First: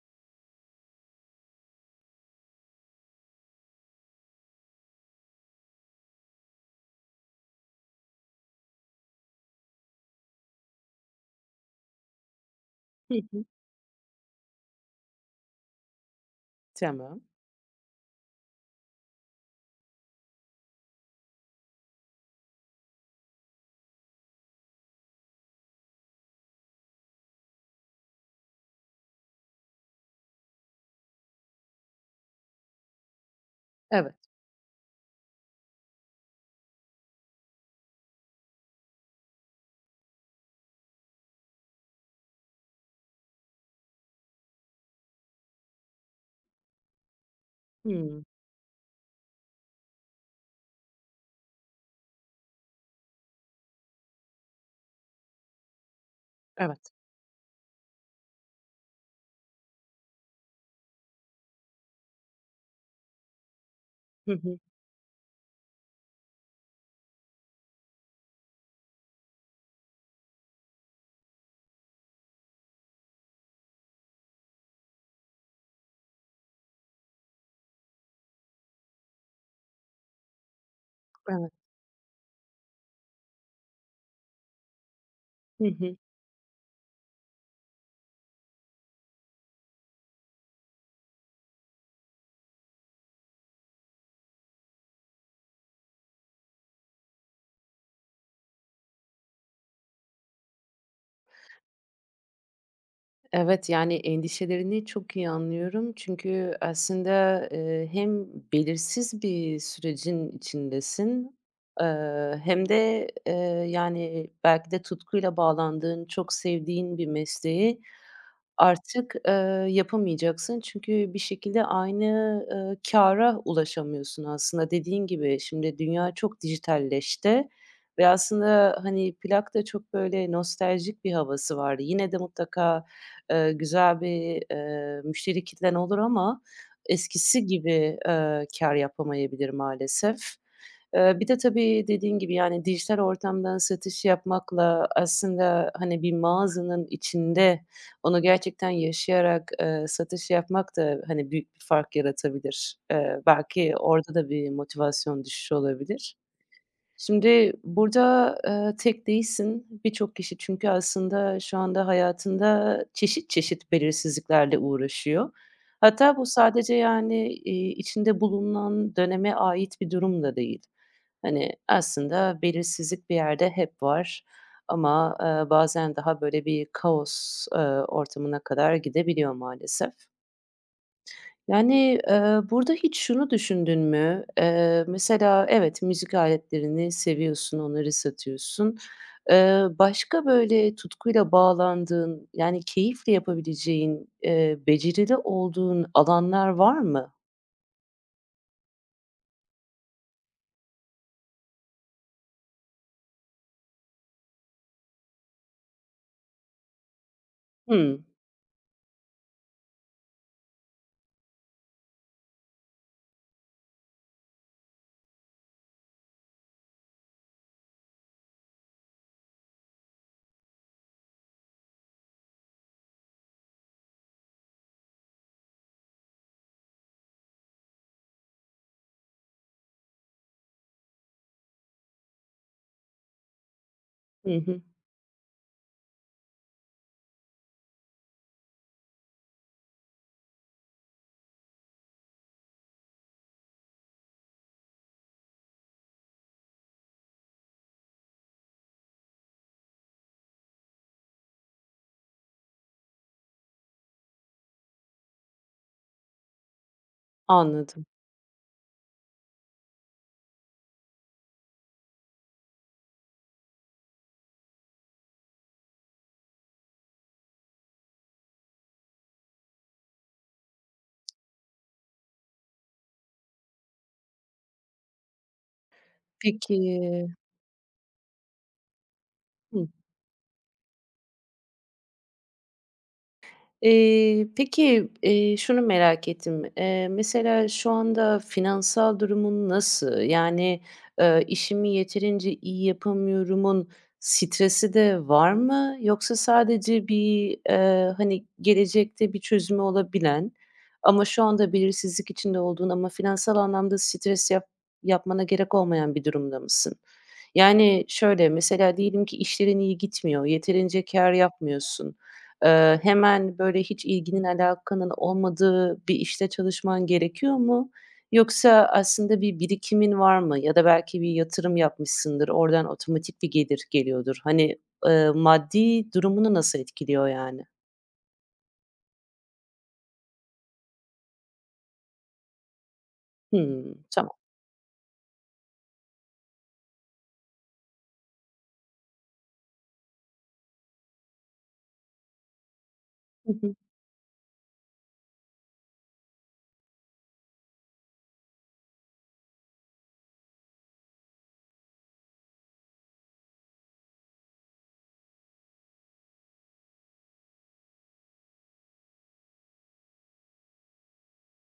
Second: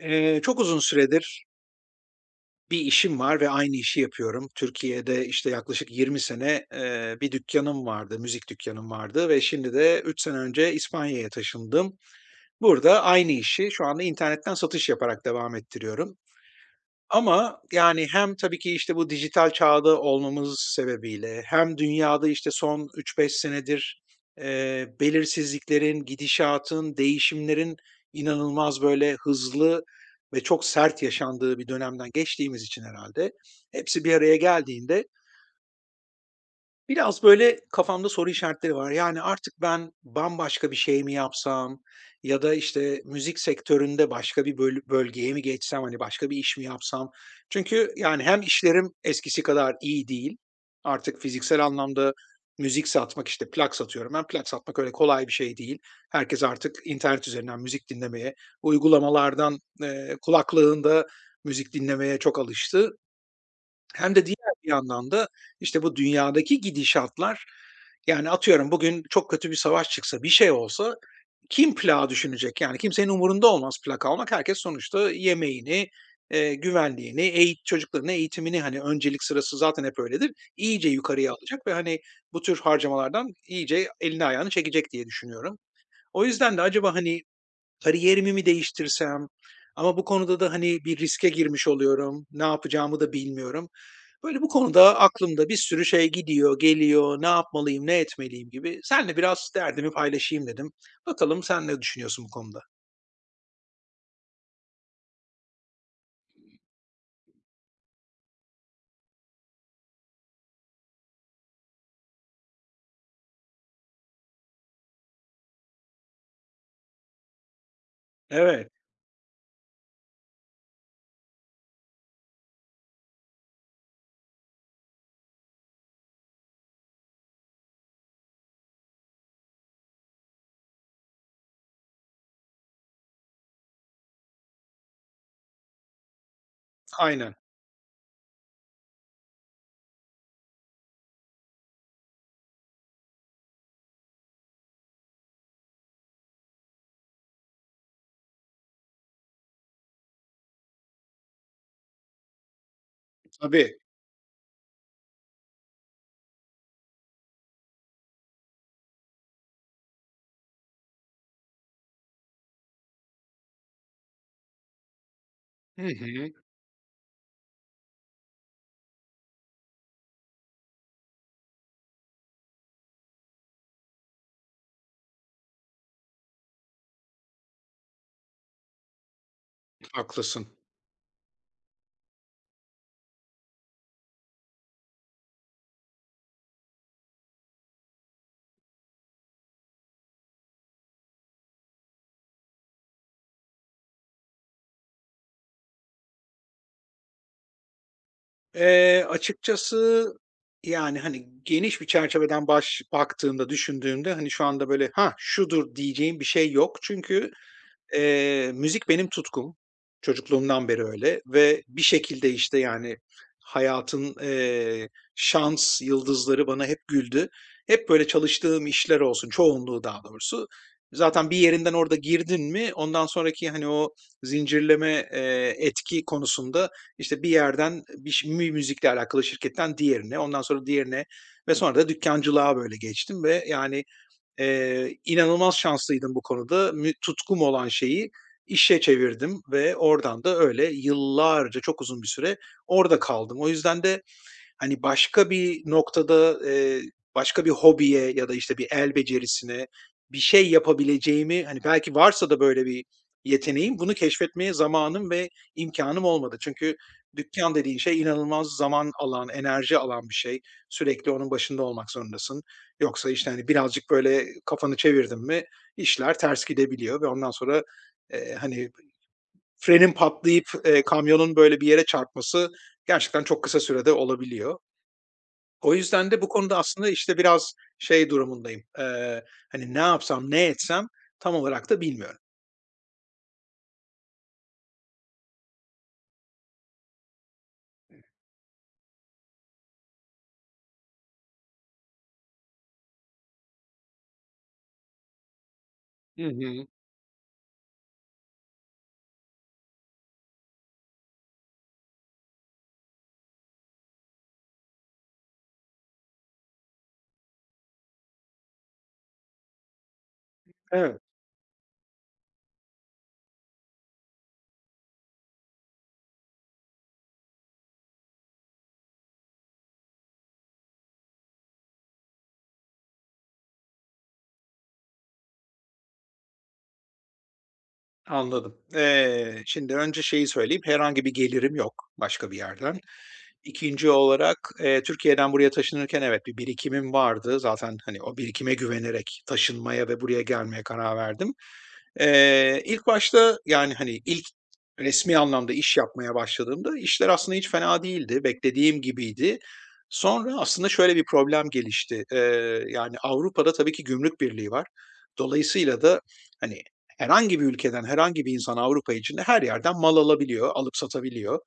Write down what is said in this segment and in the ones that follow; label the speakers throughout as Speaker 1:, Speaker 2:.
Speaker 1: Çok uzun süredir bir işim var ve aynı işi yapıyorum. Türkiye'de, işte, yaklaşık 20 sene, bir dükkanım vardı, müzik dükkanım vardı ve şimdi de 3 sene önce İspanya'ya taşındım. Burada
Speaker 2: Hı
Speaker 1: aynı
Speaker 2: hı.
Speaker 1: işi şu anda internetten satış yaparak devam ettiriyorum.
Speaker 2: Tamam.
Speaker 1: Ama, yani, hem tabii ki, işte, bu dijital çağda olmamız sebebiyle hem dünyada, işte, son 3-5 senedir, belirsizliklerin, gidişatın, değişimlerin inanılmaz, böyle, hızlı ve çok sert yaşandığı bir dönemden geçtiğimiz için herhalde hepsi bir
Speaker 2: Evet.
Speaker 1: araya geldiğinde biraz böyle kafamda soru işaretleri var. Yani artık ben bambaşka bir şey mi yapsam ya da işte müzik sektöründe başka bir bölgeye mi geçsem, hani, başka bir iş mi yapsam? Çünkü yani
Speaker 2: Hımm.
Speaker 1: hem işlerim eskisi kadar iyi değil. Artık fiziksel anlamda müzik satmak, işte plak satıyorum ben. Plak satmak öyle kolay bir şey değil. Herkes artık
Speaker 2: Evet.
Speaker 1: internet üzerinden müzik dinlemeye, uygulamalardan, kulaklığında müzik dinlemeye çok alıştı. Hem de
Speaker 2: Hı
Speaker 1: diğer
Speaker 2: hı.
Speaker 1: bir yandan da, işte, bu dünyadaki gidişatlar, yani, atıyorum bugün çok kötü bir savaş çıksa, bir şey olsa kim plağı düşünecek? Yani, kimsenin umurunda olmaz plak almak. Herkes sonuçta yemeğini, güvenliğini, çocuklarının eğitimini, hani, öncelik sırası zaten hep öyledir, iyice yukarıya
Speaker 2: Evet.
Speaker 1: alacak ve, hani, bu tür harcamalardan iyice elini ayağını çekecek diye düşünüyorum.
Speaker 2: Hı hı.
Speaker 1: O yüzden de acaba, hani, kariyerimi mi değiştirsem ama bu konuda da, hani, bir riske girmiş oluyorum, ne yapacağımı da bilmiyorum. Böyle bu konuda aklımda bir sürü şey gidiyor, geliyor, ne yapmalıyım, ne etmeliyim gibi. Seninle biraz derdimi paylaşayım dedim. Bakalım sen ne düşünüyorsun bu konuda?
Speaker 2: Evet, yani, endişelerini çok iyi anlıyorum. Çünkü aslında, hem belirsiz bir sürecin içindesin, hem de, yani, belki de tutkuyla bağlandığın, çok sevdiğin bir mesleği
Speaker 1: Evet,
Speaker 2: artık, yapamayacaksın. Çünkü bir şekilde aynı, kâra ulaşamıyorsun aslında. Dediğin gibi şimdi dünya çok dijitalleşti ve aslında, hani, plak da çok, böyle, nostaljik bir havası vardı. Yine de mutlaka güzel bir, müşteri kitlen olur ama
Speaker 1: aynen.
Speaker 2: eskisi gibi, kâr yapamayabilir maalesef. Bir de tabii dediğin gibi, yani, dijital ortamdan satış yapmakla aslında, hani, bir mağazanın içinde onu gerçekten yaşayarak, satış yapmak da, hani, büyük bir fark yaratabilir. Belki
Speaker 1: Tabii.
Speaker 2: orada da bir motivasyon düşüşü olabilir. Şimdi burada, tek değilsin. Birçok kişi çünkü aslında şu anda hayatında çeşit çeşit belirsizliklerle uğraşıyor.
Speaker 1: Hı
Speaker 2: Hatta bu
Speaker 1: hı,
Speaker 2: sadece, yani, içinde bulunan döneme ait bir durum da değil. Hani, aslında belirsizlik bir yerde hep var ama, bazen daha böyle bir kaos, ortamına kadar gidebiliyor maalesef.
Speaker 1: haklısın.
Speaker 2: Yani, burada hiç şunu düşündün mü? Mesela evet, müzik aletlerini seviyorsun, onları satıyorsun. Başka böyle tutkuyla bağlandığın, yani keyifle yapabileceğin, becerili olduğun alanlar var mı?
Speaker 1: Açıkçası yani, hani, geniş bir çerçeveden baktığımda, düşündüğümde, hani, şu anda böyle, ha şudur." diyeceğim bir şey yok. Çünkü,
Speaker 2: Hımm.
Speaker 1: Müzik benim tutkum. Çocukluğumdan beri öyle ve bir şekilde, işte, yani, hayatın, şans yıldızları bana hep güldü. Hep böyle çalıştığım işler olsun, çoğunluğu daha doğrusu. Zaten bir yerinden orada girdin mi ondan sonraki, hani, o zincirleme, etki konusunda, işte, bir yerden bir ş mü müzikle alakalı şirketten diğerine, ondan sonra diğerine ve sonra da dükkancılığa böyle geçtim ve, yani,
Speaker 2: Hı hı.
Speaker 1: İnanılmaz şanslıydım bu konuda. Tutkum olan şeyi işe çevirdim ve oradan da öyle yıllarca, çok uzun bir süre orada kaldım. O yüzden de, hani, başka bir noktada, başka bir hobiye ya da, işte, bir el becerisine bir şey yapabileceğimi, hani, belki varsa da böyle bir yeteneğim, bunu keşfetmeye zamanım ve imkânım olmadı. Çünkü dükkan dediğin
Speaker 2: Anladım.
Speaker 1: şey inanılmaz zaman alan, enerji alan bir şey. Sürekli onun başında olmak zorundasın. Yoksa, işte, hani, birazcık böyle kafanı çevirdin mi işler ters gidebiliyor ve ondan sonra, hani, frenin patlayıp, kamyonun böyle bir yere çarpması gerçekten çok kısa sürede olabiliyor. O yüzden de bu
Speaker 2: Peki.
Speaker 1: konuda aslında, işte, biraz şey durumundayım,
Speaker 2: Hı.
Speaker 1: hani, ne yapsam, ne etsem tam olarak da bilmiyorum.
Speaker 2: Peki, şunu merak ettim. Mesela şu anda finansal durumun nasıl? Yani, "İşimi yeterince iyi yapamıyorumun" stresi de var mı? Yoksa
Speaker 1: Hı hı.
Speaker 2: sadece bir, hani, gelecekte bir çözümü olabilen ama şu anda belirsizlik içinde olduğun ama finansal anlamda stres yapmana gerek olmayan bir durumda mısın? Yani, şöyle, mesela diyelim ki işlerin iyi gitmiyor, yeterince
Speaker 1: Evet.
Speaker 2: kâr yapmıyorsun. Hemen, böyle, hiç ilginin alakanın olmadığı bir işte çalışman gerekiyor mu? Yoksa aslında bir birikimin var mı? Ya da belki bir yatırım yapmışsındır, oradan otomatik bir gelir geliyordur. Hani, maddi durumunu nasıl etkiliyor yani?
Speaker 1: Anladım. Şimdi önce şeyi söyleyeyim, herhangi bir gelirim yok başka bir yerden.
Speaker 2: Hımm,
Speaker 1: İkinci
Speaker 2: tamam.
Speaker 1: olarak, Türkiye'den buraya taşınırken evet, bir birikimim vardı. Zaten, hani, o birikime güvenerek taşınmaya ve buraya gelmeye karar verdim. İlk
Speaker 2: Hı
Speaker 1: başta,
Speaker 2: hı.
Speaker 1: yani, hani, ilk resmi anlamda iş yapmaya başladığımda işler aslında hiç fena değildi, beklediğim gibiydi. Sonra aslında şöyle bir problem gelişti. Yani, Avrupa'da tabii ki Gümrük Birliği var. Dolayısıyla da, hani, herhangi bir ülkeden herhangi bir insan Avrupa içinde her yerden mal alabiliyor, alıp satabiliyor.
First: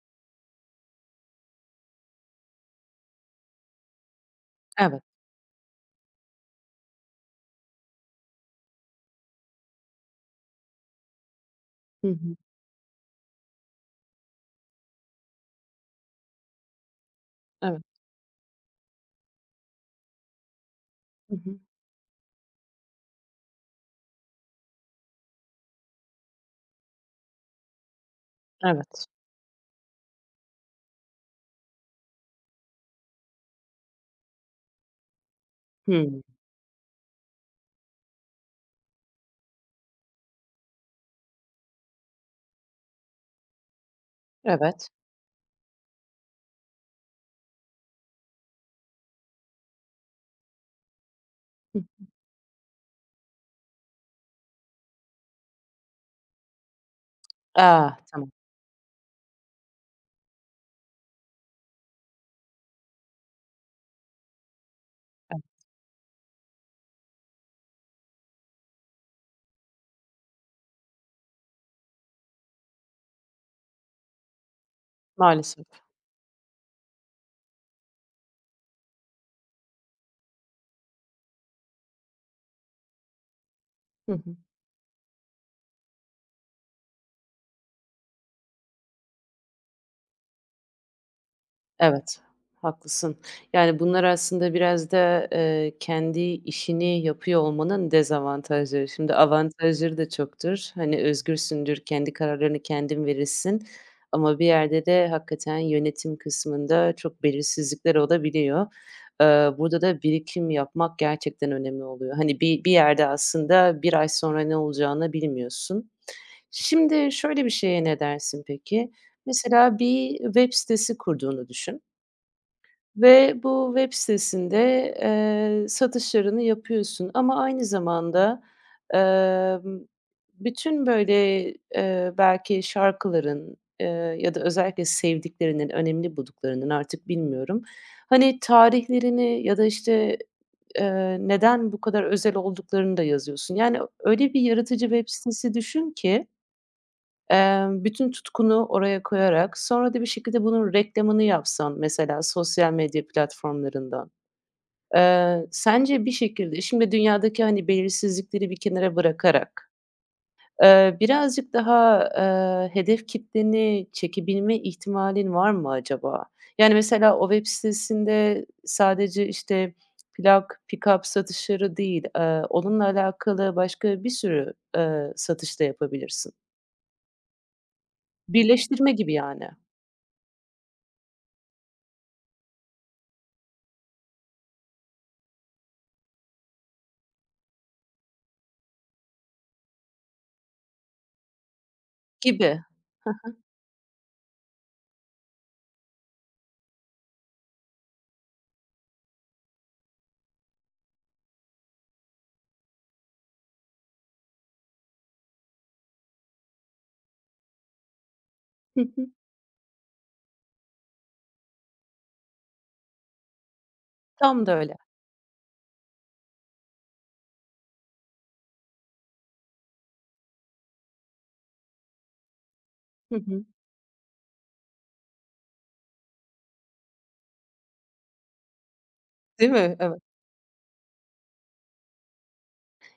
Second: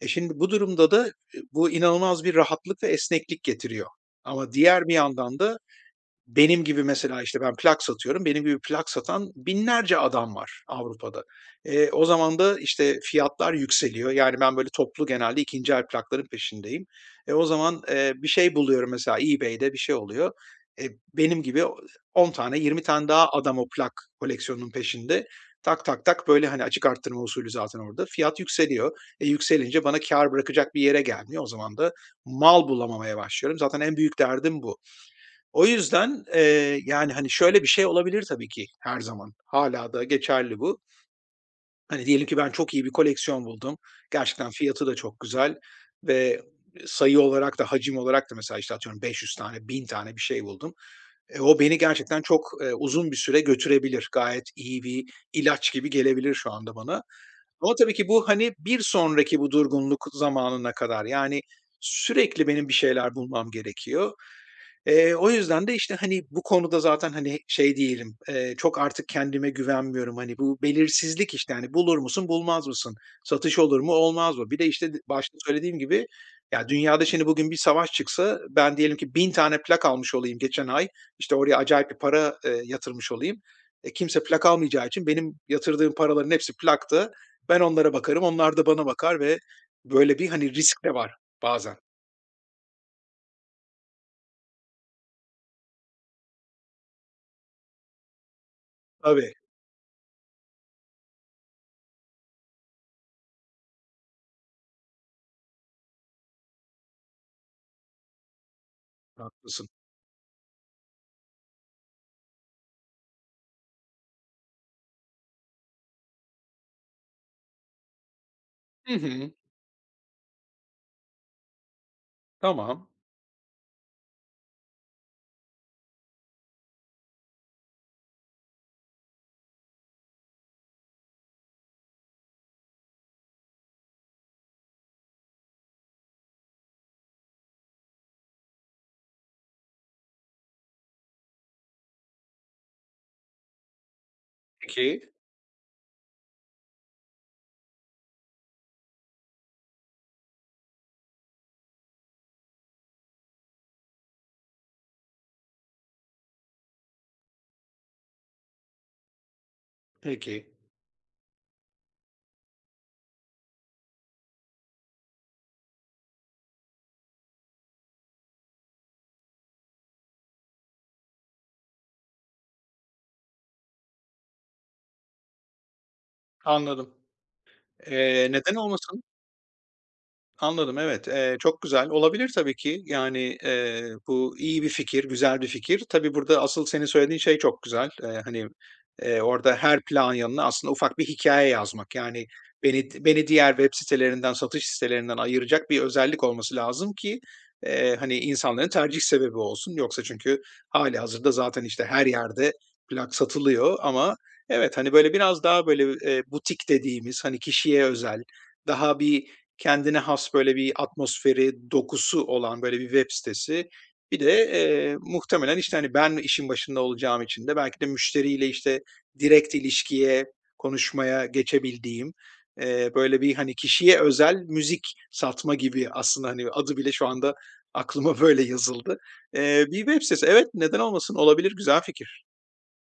Speaker 1: Şimdi bu durumda da, bu inanılmaz bir rahatlık ve esneklik getiriyor. Ama diğer bir
Speaker 2: Evet.
Speaker 1: yandan da benim gibi mesela, işte, ben plak satıyorum. Benim gibi plak satan binlerce adam var Avrupa'da. O
Speaker 2: Hı hı.
Speaker 1: zaman da, işte, fiyatlar yükseliyor. Yani, ben böyle toplu genelde ikinci el plakların peşindeyim. O zaman,
Speaker 2: Evet.
Speaker 1: bir şey buluyorum mesela eBay'de bir şey oluyor. E,
Speaker 2: Hı
Speaker 1: benim
Speaker 2: hı.
Speaker 1: gibi o 10 tane 20 tane daha adam o plak koleksiyonunun peşinde. Tak tak tak, böyle, hani, açık arttırma usulü zaten orada. Fiyat yükseliyor.
Speaker 2: Evet.
Speaker 1: Yükselince bana kar bırakacak bir yere gelmiyor. O zaman da mal bulamamaya başlıyorum. Zaten en büyük derdim bu. O
Speaker 2: Hımm.
Speaker 1: yüzden, yani, hani, şöyle bir şey olabilir tabii ki her zaman. Hala da geçerli bu. Hani, diyelim ki ben çok iyi bir koleksiyon buldum. Gerçekten fiyatı
Speaker 2: Evet.
Speaker 1: da çok güzel ve sayı olarak da hacim olarak da mesela, işte, atıyorum 500 tane, 1.000 tane bir şey buldum. O beni
Speaker 2: Hıh.
Speaker 1: gerçekten çok, uzun bir süre götürebilir. Gayet iyi bir ilaç gibi gelebilir şu anda bana. Ama tabii
Speaker 2: Ah,
Speaker 1: ki bu,
Speaker 2: tamam.
Speaker 1: hani, bir sonraki bu durgunluk zamanına kadar, yani, sürekli benim bir şeyler bulmam gerekiyor. O
Speaker 2: Evet,
Speaker 1: yüzden de, işte, hani, bu konuda zaten, hani, şey değilim, çok artık kendime güvenmiyorum. Hani, bu belirsizlik, işte, hani, bulur musun, bulmaz mısın? Satış olur mu, olmaz mı? Bir de, işte, başta
Speaker 2: maalesef.
Speaker 1: söylediğim gibi, ya, dünyada şimdi bugün bir savaş çıksa ben diyelim ki 1.000 tane plak almış olayım geçen ay, işte, oraya acayip bir para, yatırmış olayım. E,
Speaker 2: Hı
Speaker 1: kimse
Speaker 2: hı.
Speaker 1: plak almayacağı için benim yatırdığım paraların hepsi plakta. Ben onlara bakarım, onlar da bana bakar ve böyle bir, hani, risk de var bazen.
Speaker 2: Evet, haklısın. Yani, bunlar aslında biraz da, kendi işini yapıyor olmanın dezavantajları. Şimdi
Speaker 1: Tabii,
Speaker 2: avantajları da çoktur. Hani, özgürsündür, kendi kararlarını kendin verirsin ama bir yerde de hakikaten yönetim kısmında çok belirsizlikler olabiliyor.
Speaker 1: haklısın.
Speaker 2: Burada da birikim yapmak gerçekten önemli oluyor. Hani, bir yerde aslında bir ay sonra ne olacağını bilmiyorsun. Şimdi şöyle bir şeye ne dersin peki?
Speaker 1: Hı hı.
Speaker 2: Mesela bir web sitesi kurduğunu düşün
Speaker 1: Tamam.
Speaker 2: ve bu web sitesinde, satışlarını yapıyorsun ama aynı zamanda, emm, bütün, böyle, belki şarkıların, ya da özellikle sevdiklerinin, önemli bulduklarının artık bilmiyorum, hani, tarihlerini ya da, işte, neden bu kadar özel olduklarını da yazıyorsun. Yani, öyle bir yaratıcı
Speaker 1: Peki,
Speaker 2: web sitesi düşün ki bütün tutkunu oraya koyarak sonra da bir şekilde bunun reklamını yapsan mesela sosyal medya platformlarından, sence bir şekilde şimdi dünyadaki, hani, belirsizlikleri bir kenara bırakarak,
Speaker 1: peki.
Speaker 2: birazcık daha, hedef kitleni çekebilme ihtimalin var mı acaba? Yani, mesela o web sitesinde sadece, işte, plak, up satışları değil, onunla alakalı başka bir sürü, satış da yapabilirsin.
Speaker 1: Anladım. Neden
Speaker 2: Birleştirme
Speaker 1: olmasın?
Speaker 2: gibi yani.
Speaker 1: Anladım, evet. Çok güzel. Olabilir tabii ki. Yani, bu iyi bir fikir, güzel bir fikir. Tabii burada asıl senin söylediğin şey çok güzel. Hani, orada her plan yanına aslında ufak bir hikaye yazmak. Yani,
Speaker 2: Gibi.
Speaker 1: beni diğer web sitelerinden, satış sitelerinden ayıracak bir özellik olması lazım ki, hani, insanların tercih sebebi olsun. Yoksa çünkü hali hazırda zaten, işte, her yerde plak satılıyor ama evet, hani, böyle biraz daha böyle, butik dediğimiz, hani, kişiye özel,
Speaker 2: Hı
Speaker 1: daha
Speaker 2: hı.
Speaker 1: bir, kendine has böyle bir atmosferi, dokusu olan böyle bir web sitesi. Bir de,
Speaker 2: Tam da öyle.
Speaker 1: muhtemelen, işte, hani, ben işin başında olacağım için de belki de müşteriyle, işte, direkt ilişkiye, konuşmaya geçebildiğim,
Speaker 2: Hı
Speaker 1: böyle bir,
Speaker 2: hı.
Speaker 1: hani, kişiye özel müzik satma gibi aslında, hani, adı bile şu anda aklıma böyle yazıldı.
Speaker 2: Değil
Speaker 1: Eee,
Speaker 2: mi?
Speaker 1: bir
Speaker 2: Evet.
Speaker 1: web sitesi. Evet, neden olmasın? Olabilir, güzel fikir.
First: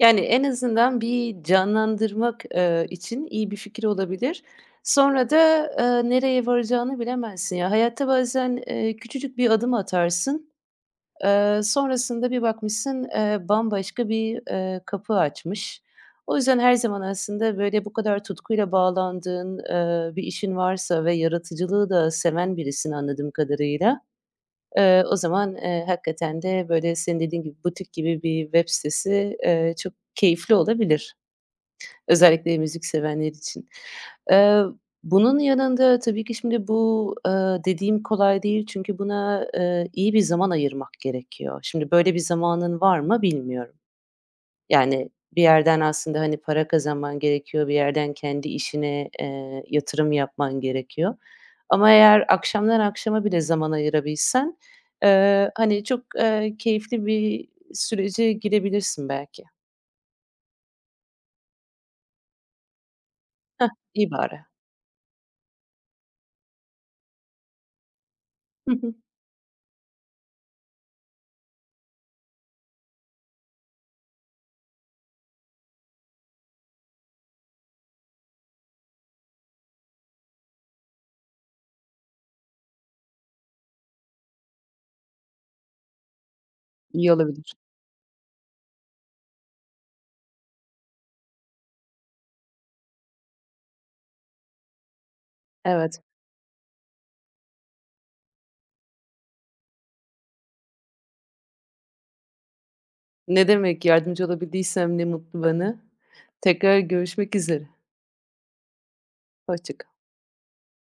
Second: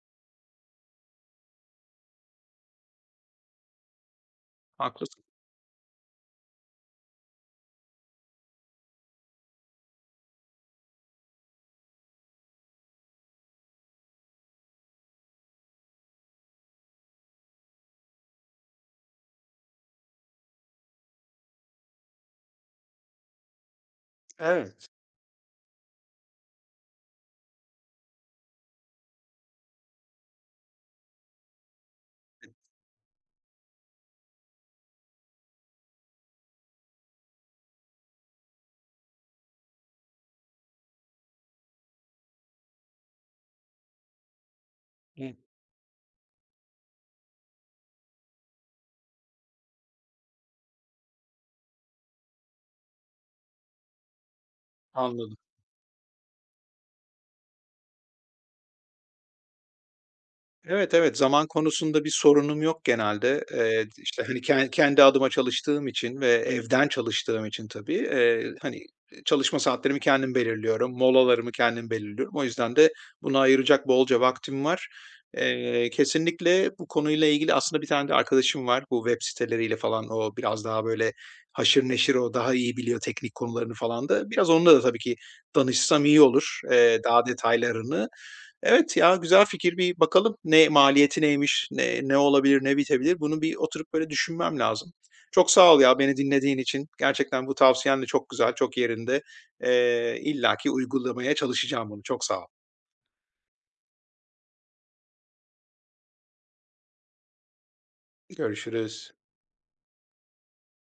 Speaker 2: Yani, en azından bir canlandırmak, için iyi bir fikir olabilir.
Speaker 1: Haklısın.
Speaker 2: Sonra da, nereye varacağını bilemezsin. Ya, hayatta bazen, küçücük bir adım atarsın, sonrasında bir bakmışsın, bambaşka bir, kapı açmış. O yüzden her zaman aslında, böyle, bu kadar tutkuyla bağlandığın, bir işin varsa ve yaratıcılığı da seven birisin anladığım kadarıyla.
Speaker 1: Evet.
Speaker 2: O zaman, hakikaten de, böyle, senin dediğin gibi butik gibi bir web sitesi, çok keyifli olabilir. Özellikle müzik sevenler için. Eee, Bunun yanında tabii ki şimdi bu, dediğim kolay değil çünkü buna, iyi bir zaman ayırmak gerekiyor. Şimdi böyle bir zamanın var mı bilmiyorum. Yani,
Speaker 1: Hı,
Speaker 2: bir yerden aslında, hani, para kazanman gerekiyor, bir yerden kendi işine, yatırım yapman gerekiyor. Ama eğer akşamdan akşama bile zaman ayırabilsen,
Speaker 1: anladım.
Speaker 2: hani, çok, keyifli bir sürece girebilirsin belki.
Speaker 1: Evet, evet, zaman konusunda bir sorunum yok genelde.
Speaker 2: Hah, iyi
Speaker 1: İşte,
Speaker 2: bari.
Speaker 1: hani, kendi adıma çalıştığım için ve evden çalıştığım için tabii,
Speaker 2: Hı
Speaker 1: hani,
Speaker 2: hı.
Speaker 1: çalışma saatlerimi kendim belirliyorum, molalarımı kendim belirliyorum. O yüzden de buna ayıracak bolca vaktim var. Kesinlikle bu konuyla ilgili aslında bir tane de arkadaşım var. Bu web siteleriyle falan o biraz daha, böyle, haşır neşir, o daha iyi biliyor teknik konularını falan da. Biraz onunla da tabii ki danışsam iyi olur,
Speaker 2: İyi
Speaker 1: daha
Speaker 2: olabilir.
Speaker 1: detaylarını. Evet ya, güzel fikir. Bir bakalım ne maliyeti neymiş, ne olabilir, ne bitebilir? Bunu bir oturup böyle düşünmem lazım. Çok sağ ol ya
Speaker 2: Evet.
Speaker 1: beni dinlediğin için. Gerçekten bu tavsiyen de çok güzel, çok yerinde. İllaki uygulamaya çalışacağım bunu. Çok sağ ol.
Speaker 2: Ne demek, yardımcı olabildiysem ne mutlu bana. Tekrar görüşmek üzere.
Speaker 1: Görüşürüz.
Speaker 2: Hoşça kal.